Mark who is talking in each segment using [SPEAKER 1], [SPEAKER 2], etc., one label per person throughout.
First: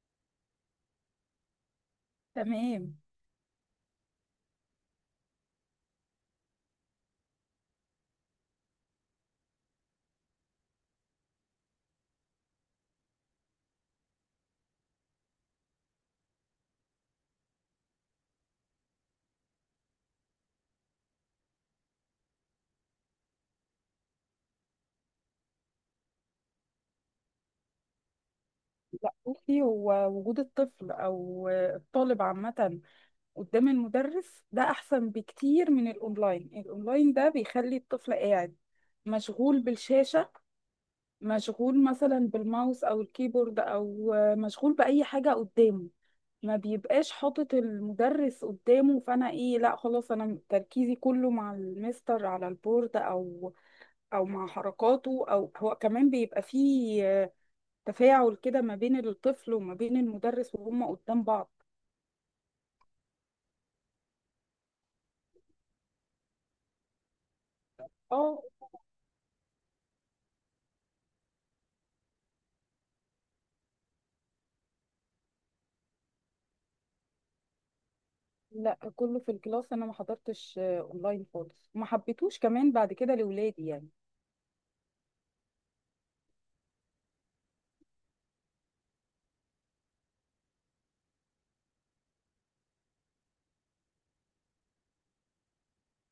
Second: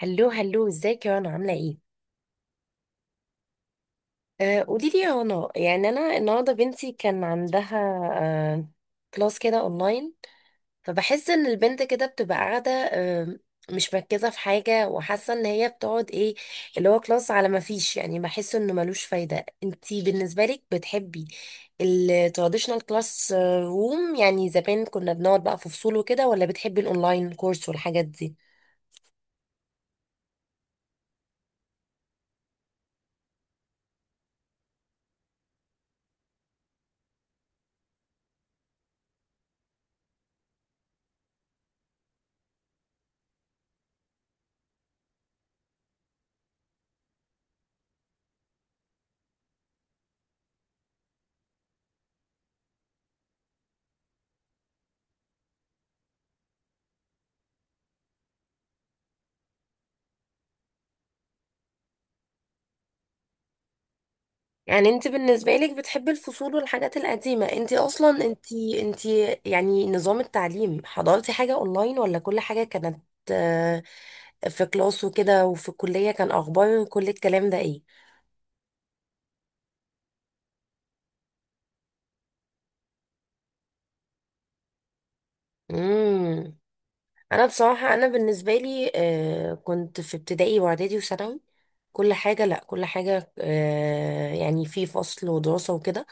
[SPEAKER 1] هلو هلو ازيك يا رنا، عاملة ايه؟
[SPEAKER 2] تمام.
[SPEAKER 1] قولي لي يا رنا، يعني انا النهارده بنتي كان عندها آه كلاس كده اونلاين. فبحس ان البنت كده بتبقى قاعدة، مش مركزة في حاجة، وحاسة ان هي بتقعد ايه اللي هو كلاس، على ما فيش. يعني بحس انه ملوش فايدة. انتي بالنسبة لك بتحبي التراديشنال كلاس روم، يعني زمان كنا بنقعد بقى في فصول وكده، ولا بتحبي الاونلاين كورس والحاجات دي؟
[SPEAKER 2] لا بصي، هو وجود الطفل او الطالب عامة قدام المدرس ده احسن بكتير من الاونلاين. الاونلاين ده بيخلي الطفل قاعد مشغول بالشاشة، مشغول مثلا بالماوس او الكيبورد، او مشغول بأي حاجة قدامه، ما بيبقاش حاطط المدرس قدامه. فانا ايه، لا خلاص، انا تركيزي كله مع المستر على البورد، او مع حركاته، او هو كمان بيبقى فيه تفاعل كده ما بين الطفل وما بين المدرس وهم قدام بعض.
[SPEAKER 1] يعني انت بالنسبة لك بتحبي الفصول والحاجات القديمة؟ انت اصلا
[SPEAKER 2] اه،
[SPEAKER 1] انت يعني نظام التعليم حضرتي حاجة اونلاين، ولا كل حاجة كانت آه، في كلاس وكده، وفي الكلية كان اخبار كل الكلام ده ايه؟
[SPEAKER 2] لا كله في الكلاس، انا ما حضرتش اونلاين خالص، ما حبيتوش كمان بعد كده لاولادي يعني.
[SPEAKER 1] امم انا بصراحة، انا بالنسبة لي كنت في ابتدائي واعدادي وثانوي كل حاجة. لا، كل حاجة يعني في فصل ودراسة وكده.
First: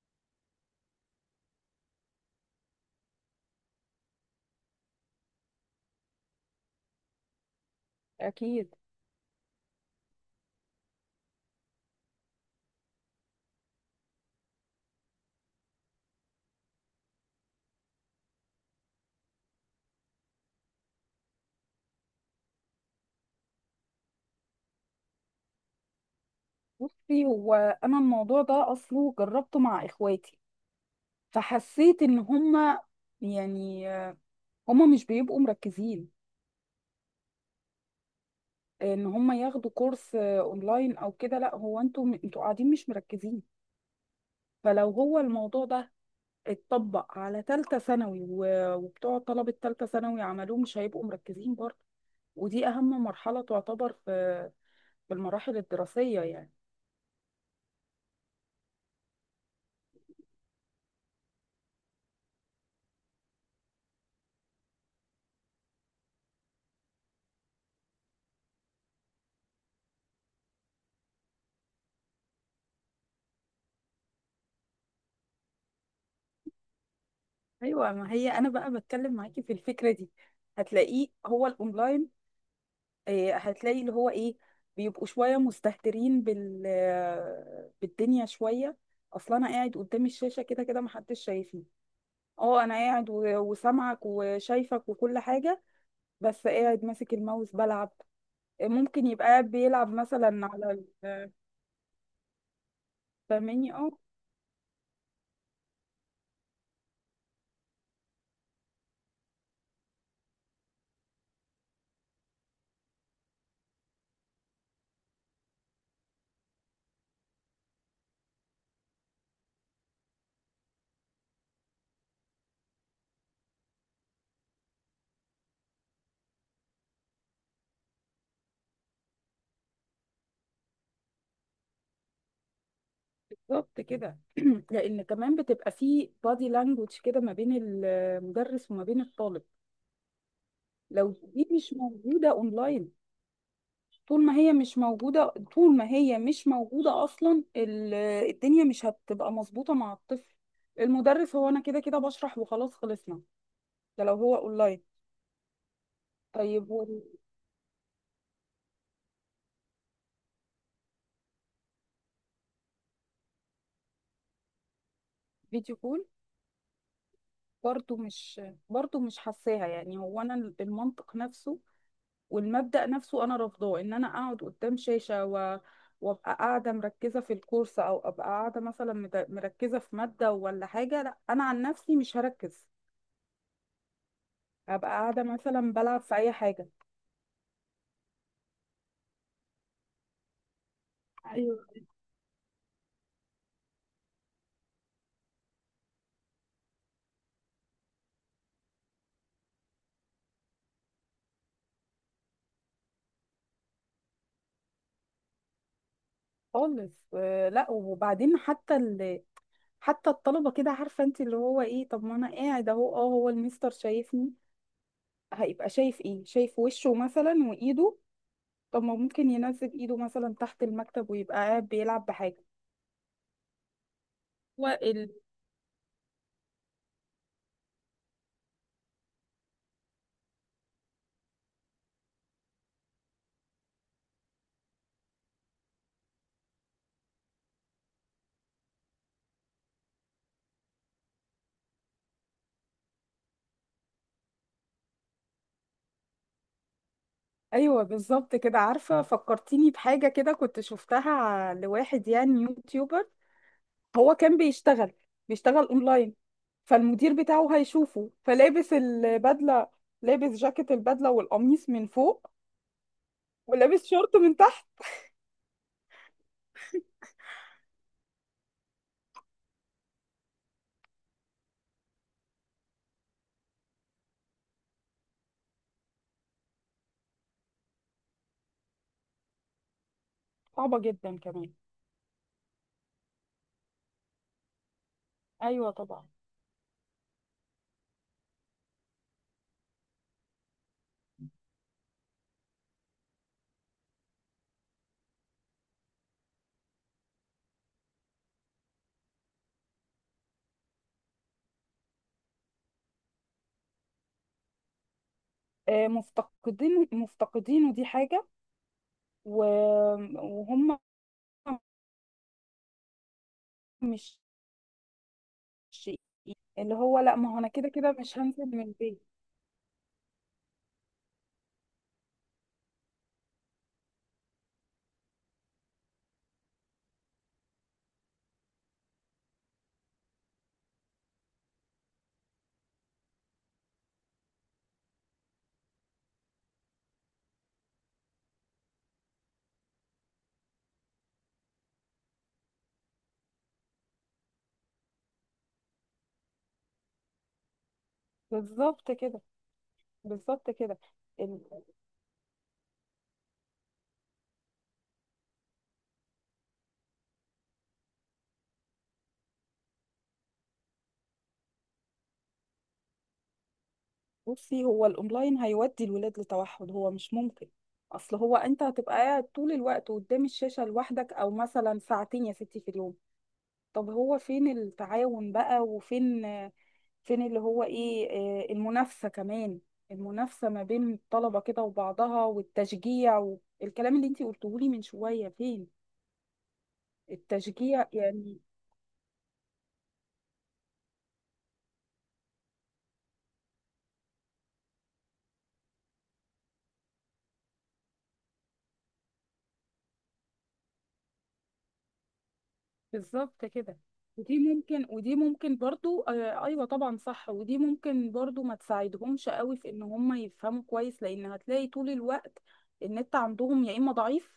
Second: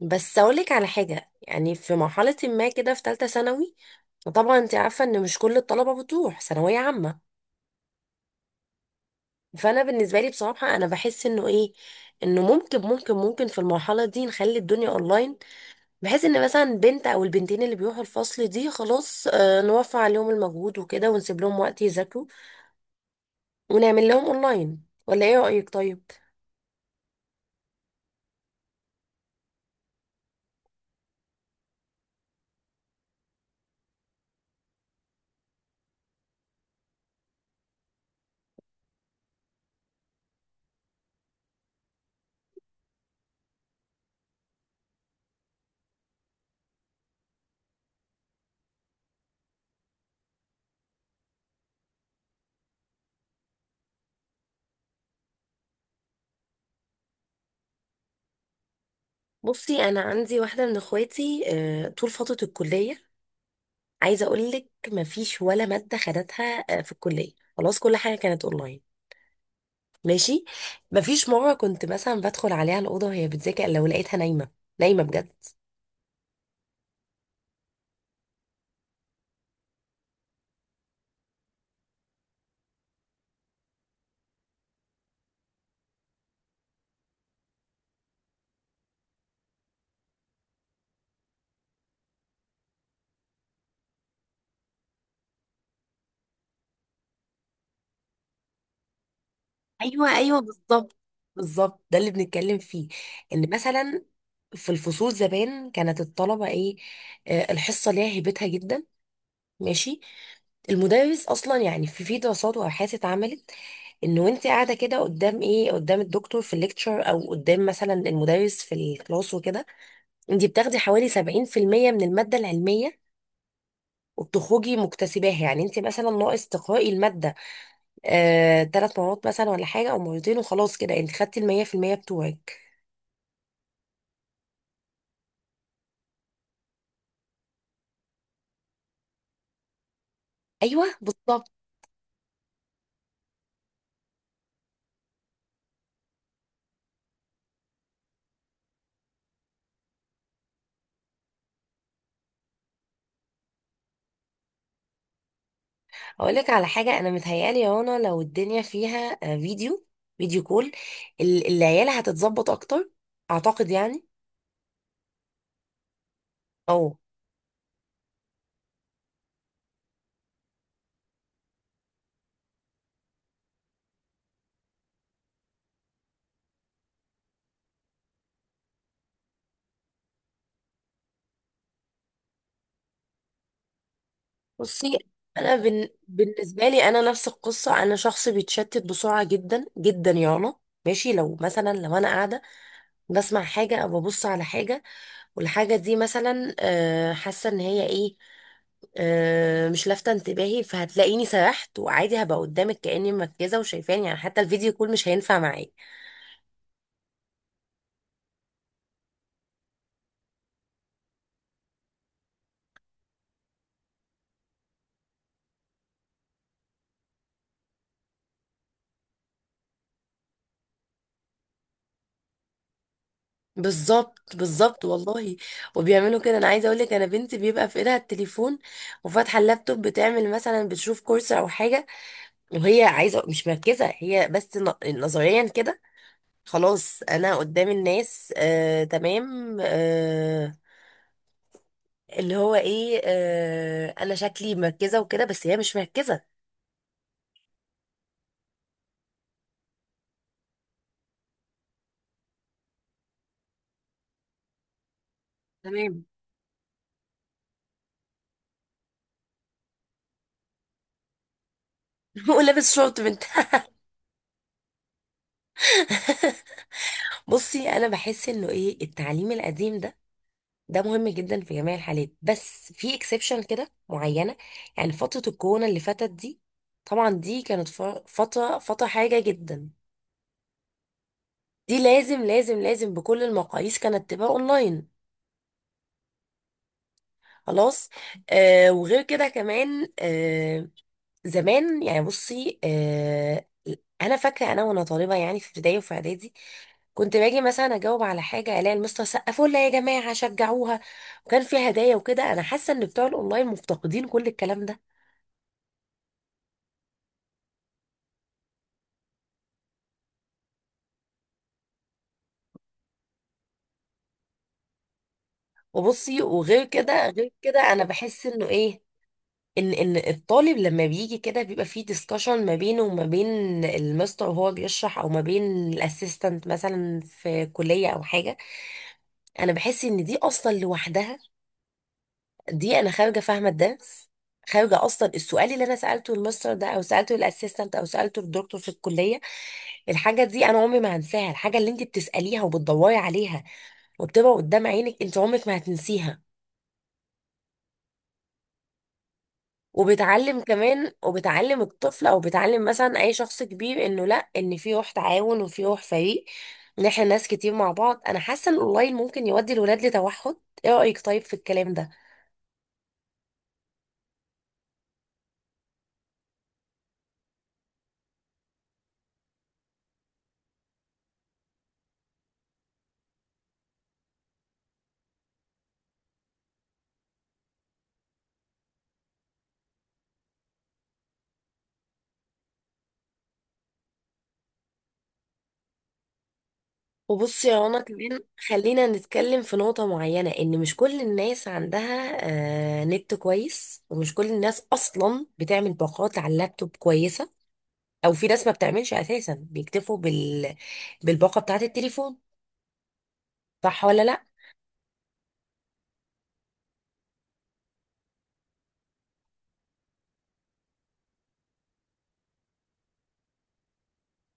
[SPEAKER 1] بس اقولك على حاجه، يعني في مرحله ما كده، في ثالثه ثانوي طبعا انت عارفه ان مش كل الطلبه بتروح ثانويه عامه.
[SPEAKER 2] اكيد.
[SPEAKER 1] فانا بالنسبه لي بصراحه، انا بحس انه ايه، انه ممكن في المرحله دي نخلي الدنيا اونلاين، بحيث ان مثلا بنت او البنتين اللي بيروحوا الفصل دي خلاص، نوفر عليهم المجهود وكده، ونسيب لهم وقت يذاكروا، ونعمل لهم اونلاين. ولا ايه رايك؟ طيب،
[SPEAKER 2] بصي، هو انا الموضوع ده اصله جربته مع اخواتي، فحسيت ان هم يعني هم مش بيبقوا مركزين ان هم ياخدوا كورس اونلاين او كده. لا، هو انتوا قاعدين مش مركزين. فلو هو الموضوع ده اتطبق على تالتة ثانوي وبتوع طلبة تالتة ثانوي عملوه مش هيبقوا مركزين برضه. ودي أهم مرحلة تعتبر في المراحل الدراسية يعني.
[SPEAKER 1] بصي، انا عندي واحده من اخواتي، طول فتره الكليه عايزه اقول لك مفيش ولا ماده خدتها في الكليه. خلاص كل حاجه كانت اونلاين. ماشي، مفيش مره كنت مثلا بدخل عليها الاوضه وهي بتذاكر، لو لقيتها نايمه نايمه بجد.
[SPEAKER 2] أيوة، ما هي أنا بقى بتكلم معاكي في الفكرة دي. هتلاقيه هو الأونلاين هتلاقي اللي هو إيه، بيبقوا شوية مستهترين بالدنيا شوية. أصل أنا قاعد قدام الشاشة كده كده محدش شايفني. اه، انا قاعد وسامعك وشايفك وكل حاجه، بس قاعد ماسك الماوس بلعب، ممكن يبقى بيلعب
[SPEAKER 1] ايوه، ايوه،
[SPEAKER 2] مثلا على
[SPEAKER 1] بالظبط،
[SPEAKER 2] ال-
[SPEAKER 1] بالظبط. ده اللي بنتكلم فيه، ان
[SPEAKER 2] فاهماني؟ اه.
[SPEAKER 1] مثلا في الفصول زمان كانت الطلبه ايه، الحصه ليها هيبتها جدا. ماشي، المدرس اصلا يعني في دراسات وابحاث اتعملت، ان وانت قاعده كده قدام ايه، قدام الدكتور في الليكتشر، او قدام مثلا المدرس في الكلاس وكده، انت بتاخدي حوالي 70% من المادة العلمية وبتخرجي مكتسباها. يعني انت مثلا ناقص تقرأي المادة 3 مرات مثلا ولا حاجة، او مرتين، وخلاص كده انت خدتي 100% بتوعك.
[SPEAKER 2] بالظبط كده لان كمان بتبقى في بادي لانجوج كده ما بين المدرس وما بين الطالب،
[SPEAKER 1] ايوه
[SPEAKER 2] لو دي
[SPEAKER 1] بالظبط.
[SPEAKER 2] مش موجوده اونلاين. طول ما هي مش موجوده اصلا الدنيا مش هتبقى مظبوطه مع الطفل. المدرس هو انا كده كده بشرح وخلاص خلصنا، ده لو هو اونلاين.
[SPEAKER 1] اقول لك على
[SPEAKER 2] طيب.
[SPEAKER 1] حاجة انا متهيألي يا رنا، لو الدنيا فيها فيديو كول، العيال هتتظبط اكتر، اعتقد يعني.
[SPEAKER 2] والفيديو كول
[SPEAKER 1] او
[SPEAKER 2] برضو مش برضو مش حاساها يعني، هو انا المنطق نفسه والمبدأ نفسه انا رافضاه، ان انا اقعد قدام شاشة وابقى قاعدة مركزة في الكورس، او ابقى قاعدة مثلا مركزة في مادة ولا حاجة. لا انا عن نفسي مش هركز، هبقى
[SPEAKER 1] بصي،
[SPEAKER 2] قاعدة
[SPEAKER 1] انا
[SPEAKER 2] مثلا بلعب في اي
[SPEAKER 1] بالنسبة
[SPEAKER 2] حاجة.
[SPEAKER 1] لي انا نفس القصة. انا شخص بيتشتت بسرعة جدا جدا يا رنا. ماشي،
[SPEAKER 2] ايوه.
[SPEAKER 1] لو انا قاعدة بسمع حاجة أو ببص على حاجة، والحاجة دي مثلا حاسة إن هي إيه، مش لافتة انتباهي، فهتلاقيني سرحت وعادي، هبقى قدامك كأني مركزة وشايفاني. يعني حتى الفيديو كول مش هينفع معايا.
[SPEAKER 2] خالص، آه، لا وبعدين حتى الطلبة كده عارفة انت اللي هو ايه، طب ما انا قاعد اهو، اه هو المستر شايفني، هيبقى شايف ايه؟ شايف وشه مثلا وايده، طب ما ممكن ينزل ايده مثلا تحت المكتب ويبقى قاعد بيلعب
[SPEAKER 1] بالظبط، بالظبط،
[SPEAKER 2] بحاجة.
[SPEAKER 1] والله. وبيعملوا كده. انا عايزه اقول لك، انا بنتي بيبقى في ايدها التليفون وفاتحه اللابتوب، بتعمل مثلا بتشوف كورس او حاجه، وهي عايزه. مش مركزه هي، بس نظريا كده خلاص، انا قدام الناس تمام، اللي هو ايه، انا شكلي مركزه وكده، بس هي مش مركزه.
[SPEAKER 2] ايوه بالظبط كده. عارفه فكرتيني بحاجه كده كنت شفتها لواحد يعني يوتيوبر، هو كان بيشتغل
[SPEAKER 1] تمام.
[SPEAKER 2] اونلاين، فالمدير بتاعه هيشوفه، فلابس البدله، لابس جاكيت البدله والقميص من فوق،
[SPEAKER 1] ولابس شورت بنت.
[SPEAKER 2] ولابس شورت من تحت.
[SPEAKER 1] بصي، انا بحس انه ايه، التعليم القديم ده، ده مهم جدا في جميع الحالات، بس في اكسبشن كده معينه، يعني فتره الكورونا اللي فاتت دي، طبعا دي كانت فتره حاجه جدا.
[SPEAKER 2] صعبه جدا كمان.
[SPEAKER 1] دي لازم لازم لازم بكل المقاييس كانت تبقى اونلاين.
[SPEAKER 2] ايوه طبعا.
[SPEAKER 1] خلاص. وغير كده كمان، زمان يعني، بصي انا فاكره انا وانا طالبه، يعني في ابتدائي وفي اعدادي، كنت باجي مثلا اجاوب على حاجه الاقي المستر سقفوا لها، يا جماعه شجعوها، وكان في هدايا وكده. انا حاسه ان بتوع الاونلاين مفتقدين كل الكلام ده.
[SPEAKER 2] مفتقدينه دي حاجه. و... وهم مش،
[SPEAKER 1] وبصي، وغير
[SPEAKER 2] اللي هو
[SPEAKER 1] كده
[SPEAKER 2] لا،
[SPEAKER 1] غير
[SPEAKER 2] ما هو انا
[SPEAKER 1] كده
[SPEAKER 2] كده
[SPEAKER 1] انا
[SPEAKER 2] كده مش
[SPEAKER 1] بحس
[SPEAKER 2] هنزل
[SPEAKER 1] انه
[SPEAKER 2] من
[SPEAKER 1] ايه،
[SPEAKER 2] البيت.
[SPEAKER 1] ان الطالب لما بيجي كده بيبقى فيه ديسكشن ما بينه وما بين المستر وهو بيشرح، او ما بين الاسيستنت مثلا في كليه او حاجه. انا بحس ان دي اصلا لوحدها، دي انا خارجه فاهمه الدرس. خارجه اصلا السؤال اللي انا سالته المستر ده، او سالته الاسيستنت، او سالته الدكتور في الكليه. الحاجه دي انا عمري ما هنساها. الحاجه اللي انت بتساليها وبتدوري عليها وبتبقى قدام عينك، انت عمرك ما هتنسيها.
[SPEAKER 2] بالظبط كده،
[SPEAKER 1] وبتعلم
[SPEAKER 2] بالظبط كده.
[SPEAKER 1] كمان، وبتعلم الطفل، او بتعلم مثلا اي شخص كبير، انه لا، ان في روح تعاون وفي روح فريق، ان احنا ناس كتير مع بعض. انا حاسه ان الاونلاين ممكن يودي الولاد لتوحد. ايه رايك طيب في الكلام ده؟
[SPEAKER 2] بصي، هو الاونلاين هيودي الولاد لتوحد، هو مش ممكن. اصل هو انت هتبقى قاعد طول الوقت قدام الشاشة لوحدك، او مثلا ساعتين يا ستي في اليوم. طب هو فين التعاون بقى، وفين اللي هو ايه المنافسة كمان، المنافسة ما بين الطلبة كده وبعضها، والتشجيع والكلام اللي انت قلتهولي من شوية، فين
[SPEAKER 1] وبصي يا رنا
[SPEAKER 2] التشجيع
[SPEAKER 1] كمان،
[SPEAKER 2] يعني.
[SPEAKER 1] خلينا نتكلم في نقطة معينة، إن مش كل الناس عندها نت كويس، ومش كل الناس أصلا بتعمل باقات على اللابتوب كويسة، أو في ناس ما بتعملش أساسا، بيكتفوا بالباقة بتاعة التليفون.
[SPEAKER 2] بالظبط كده.
[SPEAKER 1] صح ولا لأ؟
[SPEAKER 2] ودي ممكن برضو، آه ايوه طبعا صح، ودي ممكن برضو ما تساعدهمش قوي في ان هم يفهموا كويس، لان هتلاقي طول الوقت النت عندهم، يا اما ضعيف،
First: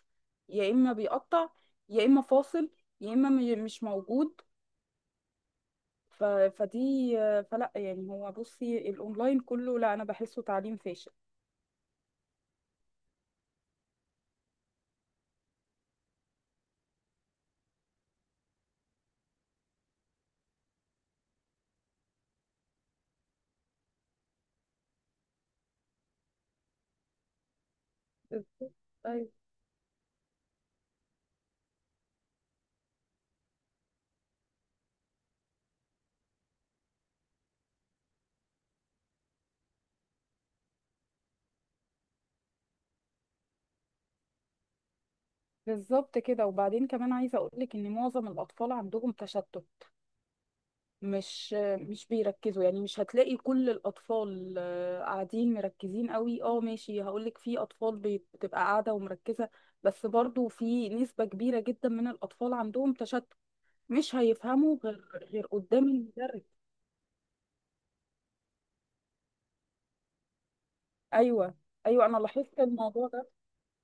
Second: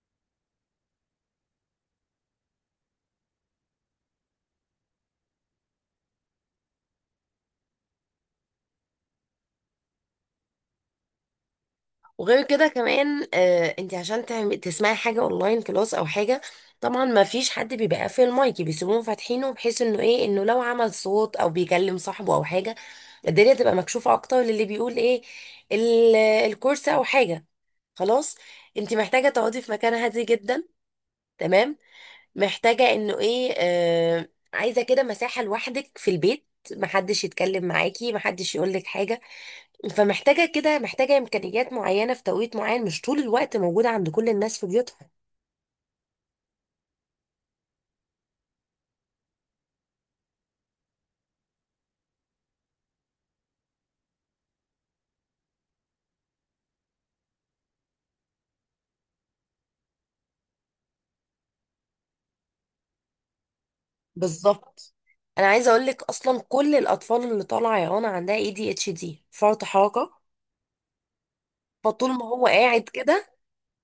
[SPEAKER 2] يا اما بيقطع، يا اما فاصل، يا اما مش موجود. فدي فلا يعني، هو بصي الاونلاين كله لا، انا بحسه تعليم فاشل.
[SPEAKER 1] وغير كده كمان، انت عشان تسمعي حاجة اونلاين كلاس او حاجة، طبعا ما فيش حد بيبقى قافل المايك، بيسيبوهم فاتحينه، بحيث انه ايه، انه لو عمل صوت او بيكلم صاحبه او حاجة، الدنيا تبقى مكشوفة اكتر للي بيقول ايه، الكورس او حاجة. خلاص.
[SPEAKER 2] بالظبط.
[SPEAKER 1] انت محتاجة
[SPEAKER 2] أيوة.
[SPEAKER 1] تقعدي في مكان هادي جدا. تمام، محتاجة انه ايه، عايزة كده مساحة لوحدك في البيت، محدش يتكلم معاكي، محدش يقولك حاجة. فمحتاجة كده، محتاجة إمكانيات معينة في توقيت معين، مش طول الوقت موجودة عند كل الناس في بيوتها.
[SPEAKER 2] بالظبط كده، وبعدين كمان عايزه اقول لك ان معظم الاطفال عندهم تشتت، مش مش بيركزوا يعني. مش هتلاقي كل الأطفال قاعدين مركزين قوي، اه ماشي، هقولك في أطفال بتبقى قاعدة ومركزة، بس برضو في نسبة كبيرة جدا من الأطفال عندهم تشتت، مش هيفهموا
[SPEAKER 1] بالظبط.
[SPEAKER 2] غير
[SPEAKER 1] أنا عايزة
[SPEAKER 2] قدام
[SPEAKER 1] أقول لك، أصلا
[SPEAKER 2] المدرس.
[SPEAKER 1] كل الأطفال اللي طالعة يا رنا عندها ADHD، فرط حركة.
[SPEAKER 2] أيوة، أيوة
[SPEAKER 1] فطول
[SPEAKER 2] أنا
[SPEAKER 1] ما هو
[SPEAKER 2] لاحظت
[SPEAKER 1] قاعد
[SPEAKER 2] الموضوع ده.
[SPEAKER 1] كده،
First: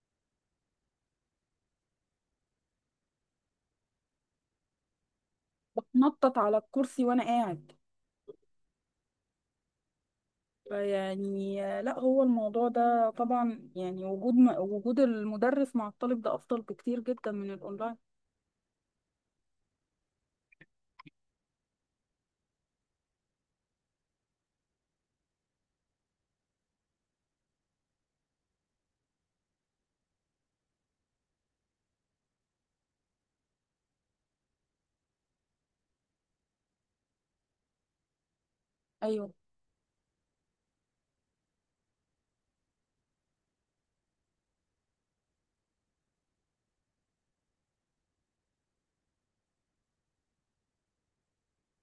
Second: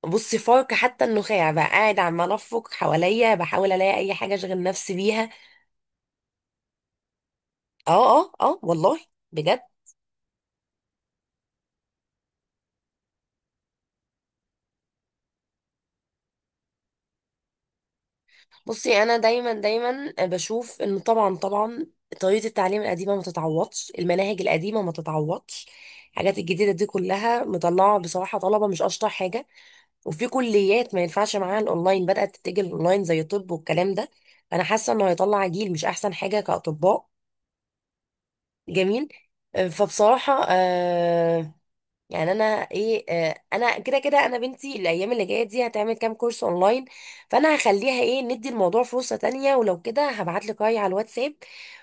[SPEAKER 1] بصي، فرك حتى النخاع بقى، قاعد عمال أفرك حواليا، بحاول ألاقي أي حاجة أشغل نفسي بيها.
[SPEAKER 2] بتنطط على الكرسي وأنا قاعد.
[SPEAKER 1] اه، اه، اه، والله بجد.
[SPEAKER 2] فيعني لا هو الموضوع ده طبعا يعني وجود وجود المدرس مع الطالب ده أفضل بكتير جدا من الأونلاين.
[SPEAKER 1] بصي انا دايما دايما بشوف ان طبعا طبعا طريقه التعليم القديمه ما تتعوضش، المناهج القديمه ما تتعوضش. الحاجات الجديده دي كلها مطلعه بصراحه طلبه مش اشطر حاجه، وفي كليات ما ينفعش معاها الاونلاين بدات تتجه الاونلاين، زي الطب والكلام ده. فانا حاسه انه هيطلع جيل مش احسن حاجه كاطباء. جميل.
[SPEAKER 2] أيوة،
[SPEAKER 1] فبصراحه يعني انا ايه، انا كده كده انا بنتي الايام اللي جايه دي هتعمل كام كورس اونلاين، فانا هخليها ايه، ندي الموضوع فرصه تانية. ولو كده هبعت لك رايي على الواتساب،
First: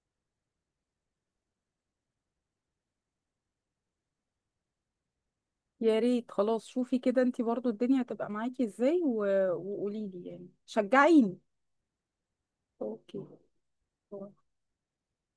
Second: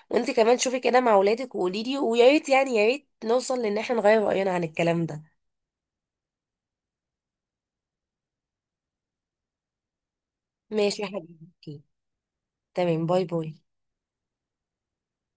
[SPEAKER 1] وانت كمان شوفي كده مع اولادك وقولي لي. ويا ريت يعني، يا ريت نوصل لان احنا نغير راينا عن الكلام ده.
[SPEAKER 2] يا ريت خلاص، شوفي كده انتي برضو الدنيا هتبقى معاكي ازاي وقوليلي يعني
[SPEAKER 1] ماشي يا
[SPEAKER 2] شجعيني.
[SPEAKER 1] حبيبتي. تمام.
[SPEAKER 2] اوكي.
[SPEAKER 1] باي باي.